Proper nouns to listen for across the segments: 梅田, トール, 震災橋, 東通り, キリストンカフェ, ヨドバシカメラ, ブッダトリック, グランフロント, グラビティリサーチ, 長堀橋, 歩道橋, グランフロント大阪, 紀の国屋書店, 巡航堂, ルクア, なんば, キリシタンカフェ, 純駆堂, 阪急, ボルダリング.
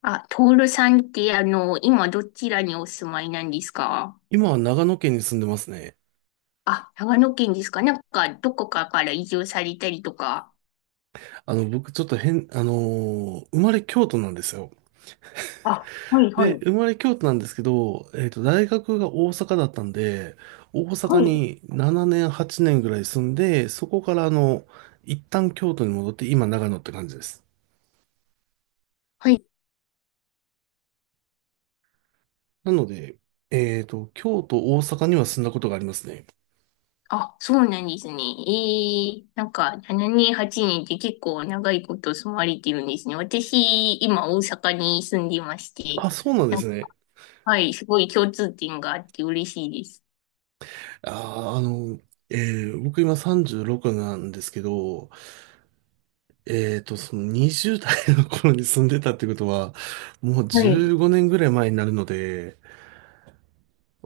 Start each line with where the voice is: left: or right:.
left: あ、トールさんって、今どちらにお住まいなんですか？
right: 今は長野県に住んでますね。
left: あ、長野県ですか。なんか、どこかから移住されたりとか。
right: 僕ちょっと変、生まれ京都なんですよ。
left: あ、はい、は
right: で、
left: い、
right: 生まれ京都なんですけど、大学が大阪だったんで、大
left: は
right: 阪
left: い、
right: に7年、8年ぐらい住んで、そこから一旦京都に戻って、今長野って感じです。
left: はい。
right: なので、京都、大阪には住んだことがありますね。
left: あ、そうなんですね。ええ、なんか、7年、8年って結構長いこと住まれてるんですね。私、今、大阪に住んでまして、
right: あ、そうなんで
left: なん
right: す
left: か
right: ね。
left: はい、すごい共通点があって嬉しいです。
right: あー、あの、え僕今36なんですけど、その20代の頃に住んでたってことは、もう15年ぐらい前になるので、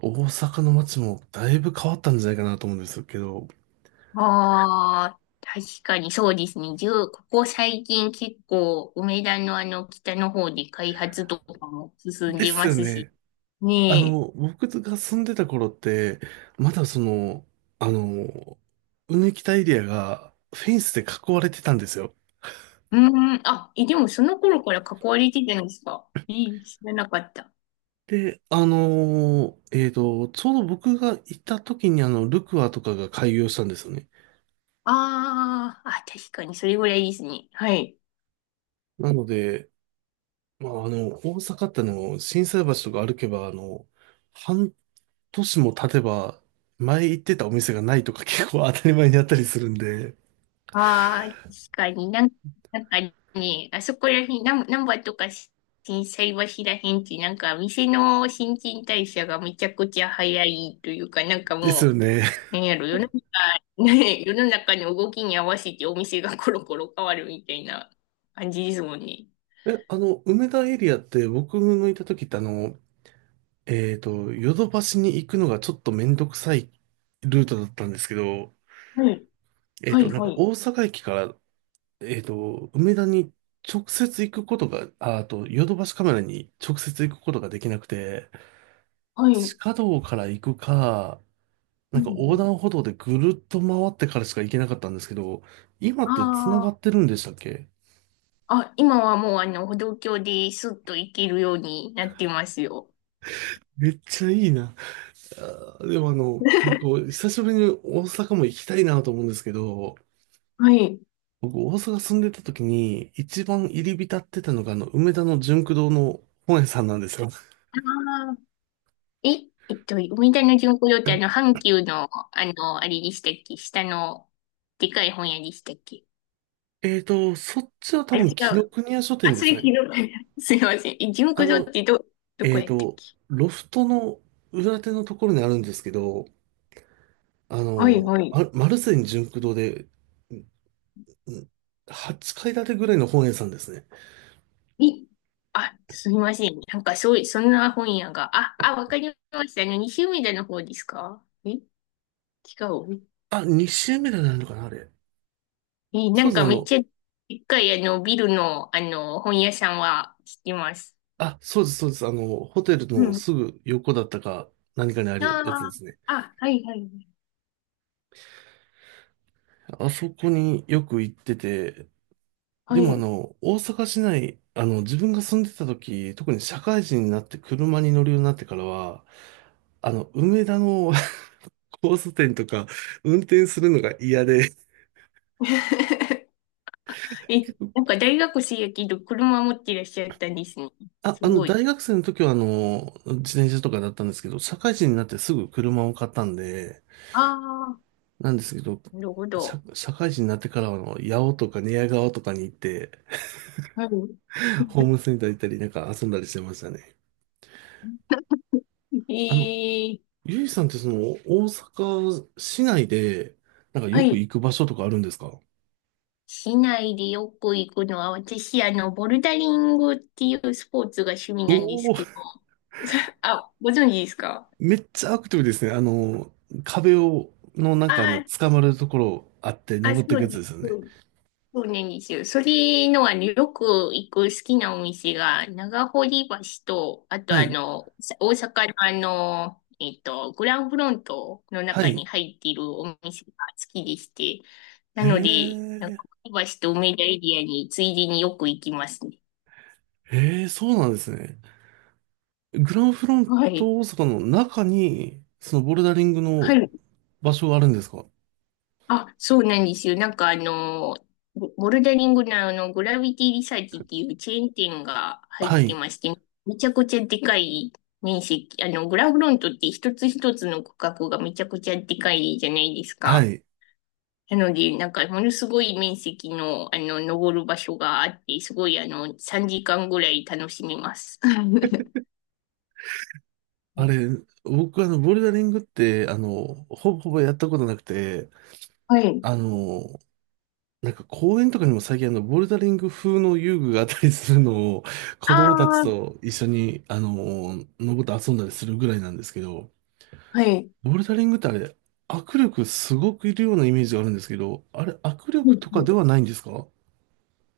right: 大阪の街もだいぶ変わったんじゃないかなと思うんですけど。
left: ああ、確かにそうですね。じゅうここ最近結構、梅田のあの北の方で開発とかも進ん
right: で
left: で
right: す
left: ま
right: よ
left: すし。
right: ね。
left: ねえ。
right: 僕が住んでた頃って、まだその、あの、うぬきたエリアがフェンスで囲われてたんですよ。
left: うーん、あ、え、でもその頃から関われてたんですか？いい、知らなかった。
right: で、ちょうど僕が行った時にルクアとかが開業したんですよね。
left: ああ、あ、確かにそれぐらいですね。はい。
right: なので、まあ、大阪って心斎橋とか歩けば、半年も経てば、前行ってたお店がないとか結構当たり前にあったりするんで、
left: ああ、確かになんか、なんかね、あそこら辺、なんばとか震災橋ら辺って、なんか店の新陳代謝がめちゃくちゃ早いというか、なんか
right: ですよ
left: も
right: ね。
left: う、なんやろ、世の中、ね、世の中の動きに合わせてお店がコロコロ変わるみたいな感じですもんね。
right: え、あの、梅田エリアって僕のいた時ってヨドバシに行くのがちょっとめんどくさいルートだったんですけど、
left: はい、はい、
right: なん
left: は
right: か
left: い、
right: 大阪駅から、梅田に直接行くことが、あ、あと、ヨドバシカメラに直接行くことができなくて、
left: はい。う
right: 地
left: ん
right: 下道から行くか、
left: う
right: なんか横
left: ん、
right: 断歩道でぐるっと回ってからしか行けなかったんですけど、今って繋が
left: あ
right: ってるんでしたっけ？
left: あ、あ、今はもうあの、歩道橋でスッと行けるようになってますよ。
right: めっちゃいいな。でもね、こう、久しぶりに大阪も行きたいなと思うんですけど、
left: はい。
right: 僕大阪住んでた時に一番入り浸ってたのが梅田の純駆堂の本屋さんなんですよ。
left: え、えっと、梅田の巡航堂ってあの、阪急の、あの、あれでしたっけ？下の、でかい本屋でしたっけ？
right: そっちは多
left: あ、違
right: 分紀の
left: う。
right: 国屋書店
left: あ、
right: で
left: そ
right: す
left: れ昨
right: ね。
left: 日。すいません。え、巡
right: あ
left: 航堂っ
right: の、
left: てど、どこ
right: えー
left: やったっ
right: と、
left: け？
right: ロフトの裏手のところにあるんですけど、
left: はいはい。
right: あマルセン純駆堂で、うん。8階建てぐらいの本屋さんですね。
left: え、あ、すみません。なんかそういう、そんな本屋が。あ、あ、わかりました。あの、西梅田の方ですか？え、違う。
right: あ、2周目でなるのかな、あれ。
left: え、な
right: そう
left: ん
right: です、
left: かめっちゃ、でっかいあの、ビルの、あの、本屋さんは知ってます。
right: そうです、そうです。ホテル
left: う
right: の
left: ん。
right: すぐ横だったか、何かにある
left: あ
right: やつですね。
left: あ、あ、はいはい。
right: あそこによく行ってて、で
left: は
right: も
left: い。
right: 大阪市内、自分が住んでた時、特に社会人になって車に乗るようになってからは、梅田の 交差点とか運転するのが嫌で、
left: え、なんか大学生やけど車持ってらっしゃったんですね。
right: あ、
left: すごい。
right: 大学生の時は、自転車とかだったんですけど、社会人になってすぐ車を買ったんで、
left: ああ、
right: なんですけど、
left: なるほど。
right: 社会人になってからは、八尾とか寝屋川とかに行って、
left: はい。
right: ホームセンター行ったり、なんか遊んだりしてましたね。
left: え
right: あの、
left: ー、
right: ゆいさんってその、大阪市内で、なんか
left: は
right: よく
left: い。
right: 行く場所とかあるんですか？
left: 市内でよく行くのは、私、あの、ボルダリングっていうスポーツが趣味なんです
right: おお
left: けど。
right: ー、
left: あ、ご存知ですか？
right: めっちゃアクティブですね。壁を、のなんか
left: あー、
right: 捕まるところあって
left: あ、
right: 登
left: そ
right: っていくや
left: う
right: つ
left: で
right: で
left: す。
right: すよね。
left: そうなんですよ。それの、あの、よく行く好きなお店が、長堀橋と、あと
right: は
left: あ
right: い。
left: の、さ大阪のあの、えっと、グランフロントの
right: は
left: 中に
right: い。
left: 入っているお店が好きでして、な
right: へ
left: ので、長
right: え。
left: 堀橋と梅田エリアについでによく行きますね。
right: ええ、そうなんですね。グランフロン
left: はい。
right: ト大阪の中に、そのボルダリング
left: は
right: の
left: い。
right: 場所があるんですか？
left: あ、そうなんですよ。なんかあの、ボルダリングのあの、グラビティリサーチっていうチェーン店が入っ
right: は
left: て
right: い。
left: まして、めちゃくちゃでかい面積、あの、グラフロントって一つ一つの区画がめちゃくちゃでかいじゃないです
right: は
left: か。
right: い。
left: なので、なんかものすごい面積の、あの、登る場所があって、すごいあの、3時間ぐらい楽しみます。
right: あれ、僕ボルダリングって、ほぼほぼやったことなくて、
left: はい。
right: あの、なんか公園とかにも最近ボルダリング風の遊具があったりするのを、子
left: あ
right: 供たち
left: あ、
right: と一緒に、登って遊んだりするぐらいなんですけど、
left: はい。
right: ボルダリングってあれ、握力すごくいるようなイメージがあるんですけど、あれ、握力とかではないんですか？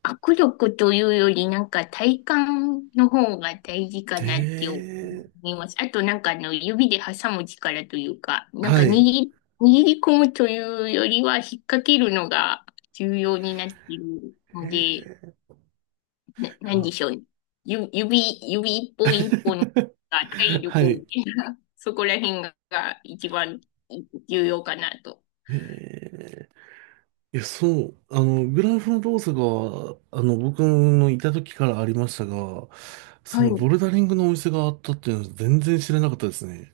left: 握力というより、なんか体幹の方が大事か
right: へ
left: なって思
right: え。
left: います。あとなんかあの指で挟む力というか、なんか
right: は
left: 握
right: い。へ
left: り、握り込むというよりは引っ掛けるのが重要になっているので、
right: え、
left: なん
right: あ、
left: でしょうね。ゆ指、指一本一本が体
right: は
left: 力を
right: い。
left: ね、そこら辺が一番重要かなと。
right: へえ、いや、そう、グラフの動作が、僕のいた時からありましたが、そ
left: は
right: の
left: い。
right: ボルダリングのお店があったっていうのは全然知らなかったですね。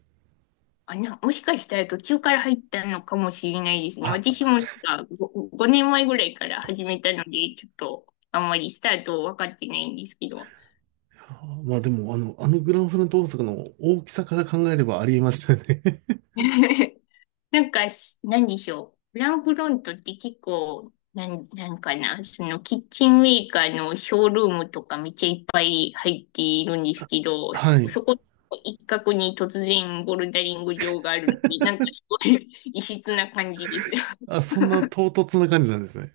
left: あ、な、もしかしたら途中から入ったのかもしれないですね。私
right: あ、
left: もなんかご5、年前ぐらいから始めたので、ちょっとあんまりスタート分かってないんですけど。
right: まあでも、あのグラフの動作の大きさから考えればありえますよね。
left: なんか、す何でしょう。フランクフロントって結構、なん、なんかな、そのキッチンメーカーのショールームとかめっちゃいっぱい入っているんですけど、
right: はい。
left: そこ一角に突然ボルダリング場があるので、なんかすごい 異質な感じです。
right: あ、そんな唐突な感じなんですね。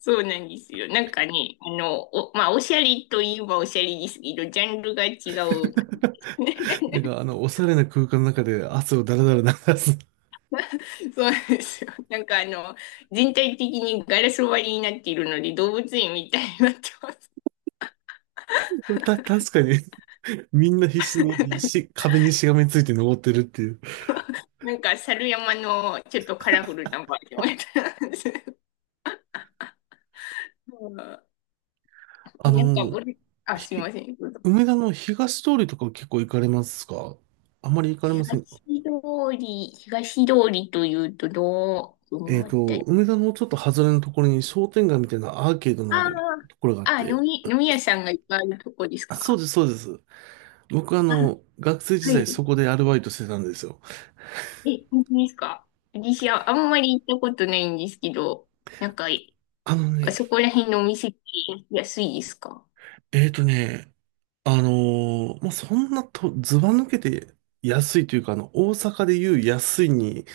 left: そうなんですよ。なんかね、あの、お、まあ、おしゃれといえばおしゃれですけど、ジャンルが違うから。
right: なん か、おしゃれな空間の中で汗をだらだら流す。
left: そうなんですよ。なんかあの、全体的にガラス割りになっているので、動物園みたいになってます。
right: 確かにみんな必死に し、壁にしがみついて登ってるっていう。
left: なんか、猿山のちょっとカラフルなバージョンみたいなんです。うん、
right: あ
left: 田舎
right: の、
left: ぶり、あ、すい
right: ひ、
left: ません。どうぞ。
right: 梅田の東通りとか結構行かれますか？あまり行かれませんか？
left: 東通り、東通りというと、どう、どのあたり？
right: 梅田のちょっと外れのところに商店街みたいなアーケードの
left: あ
right: あるところがあっ
left: あ、あ、飲
right: て。
left: み、飲み屋さんがいっぱいあるとこです
right: あ、そう
left: か？
right: です、そうです。僕
left: あ、
right: 学生時
left: は
right: 代
left: い。
right: そこでアルバイトしてたんですよ。
left: え、本当ですか？私はあんまり行ったことないんですけど、なんか、
right: あの
left: あ
right: ね、
left: そこら辺のお店って安いですか？
right: えっとね、あのまあ、そんなと、ずば抜けて安いというか、大阪でいう安いに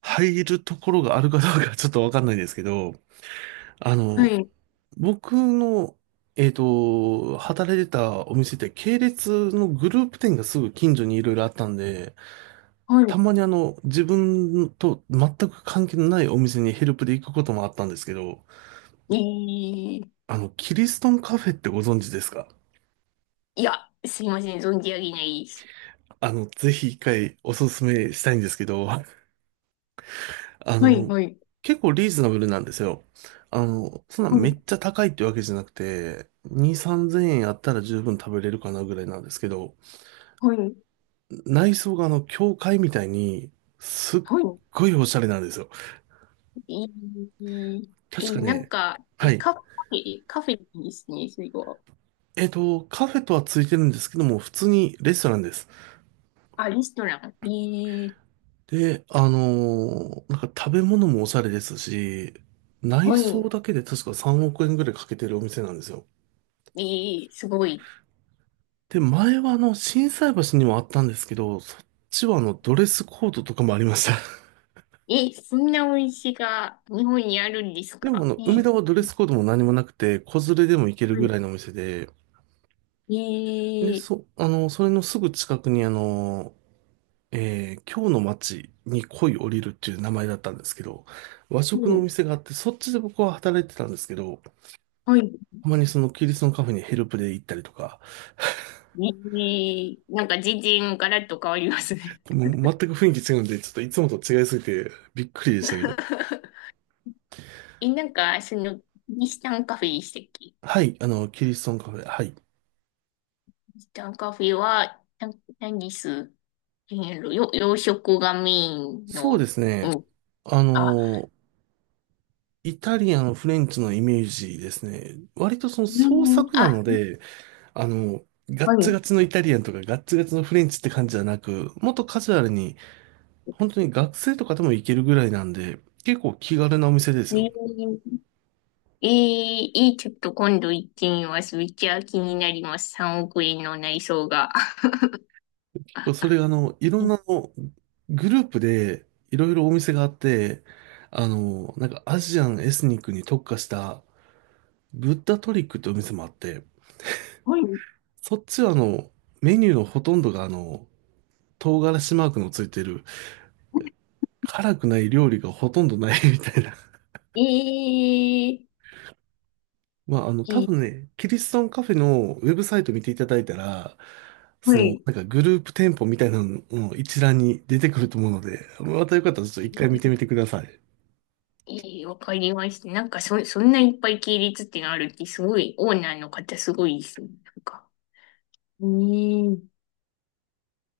right: 入るところがあるかどうかちょっとわかんないですけど、あ
left: は
right: の、
left: い。
right: 僕の、働いてたお店って系列のグループ店がすぐ近所にいろいろあったんで、た
left: は
right: まに自分と全く関係のないお店にヘルプで行くこともあったんですけど、
left: い。えー、
right: キリストンカフェってご存知ですか？
left: いや、すいません、存じ上げないです。
right: ぜひ一回おすすめしたいんですけど、あ
left: はい、
right: の、
left: はい。
right: 結構リーズナブルなんですよ。そんな
left: は
right: め
left: い、
right: っちゃ高いってわけじゃなくて、2、3000円あったら十分食べれるかなぐらいなんですけど、
left: はい、
right: 内装が教会みたいに、すっ
left: は
right: ごいおしゃれなんですよ。
left: い。えー、
right: 確
left: え、
right: か
left: なん
right: ね、
left: か、
right: は
left: え、
right: い。
left: カフェですね、それは。
right: カフェとはついてるんですけども、普通にレストランです。
left: あ、レストラン。えー、
right: で、なんか食べ物もおしゃれですし、内
left: は
right: 装
left: い。
right: だけで確か3億円ぐらいかけてるお店なんですよ。
left: えー、すごい。
right: で、前は心斎橋にもあったんですけど、そっちはドレスコードとかもありました。
left: え、そんなお店が日本にあるんです
right: でも
left: か？え
right: 梅
left: ー、
right: 田はドレスコードも何もなくて、子連れでも行ける
left: は
right: ぐ
left: い、
right: らいのお店で、で、
left: ええ、
right: それのすぐ近くに今日の街に恋降りるっていう名前だったんですけど、和
left: う
right: 食のお
left: ん。
right: 店があって、そっちで僕は働いてたんですけど、
left: はい。
right: たまにそのキリストのカフェにヘルプで行ったりとか、
left: ね、えーなんか全然ガラッと変わりますね。
right: もう全く雰囲気違うんで、ちょっといつもと違いすぎてびっくりでしたけど。
left: え、なんか、その、キリシタンカフェでしたっけ？キ
right: はい、キリストンカフェ、はい。
left: リシタンカフェは、何です、えー、よ、洋食がメイン
right: そうで
left: の、
right: すね。あ
left: あ、
right: の、イタリアのフレンチのイメージですね。割とその
left: う
right: 創
left: ん、
right: 作な
left: あ、
right: ので、あの、ガ
left: は
right: ッツ
left: い。
right: ガツのイタリアンとかガッツガツのフレンチって感じじゃなく、もっとカジュアルに、本当に学生とかでも行けるぐらいなんで、結構気軽なお店ですよ。
left: ね、ええー、えーちょっと今度行ってみます。めっちゃ気になります。3億円の内装が。
right: 結構それがいろんなグループでいろいろお店があって、なんかアジアンエスニックに特化したブッダトリックってお店もあって、
left: はい。
right: そっちはメニューのほとんどが唐辛子マークのついてる、辛くない料理がほとんどないみたいな。
left: えー、
right: まあ、
left: え
right: 多
left: ー
right: 分ね、キリストンカフェのウェブサイト見ていただいたら、
left: は
right: その、
left: い。
right: なんかグループ店舗みたいなのの一覧に出てくると思うので、またよかったらちょっと一回見てみてください。
left: ええ、わかりました。なんかそ、そんないっぱい系列ってのあるって、すごい、オーナーの方すごいですね。なんか。うん。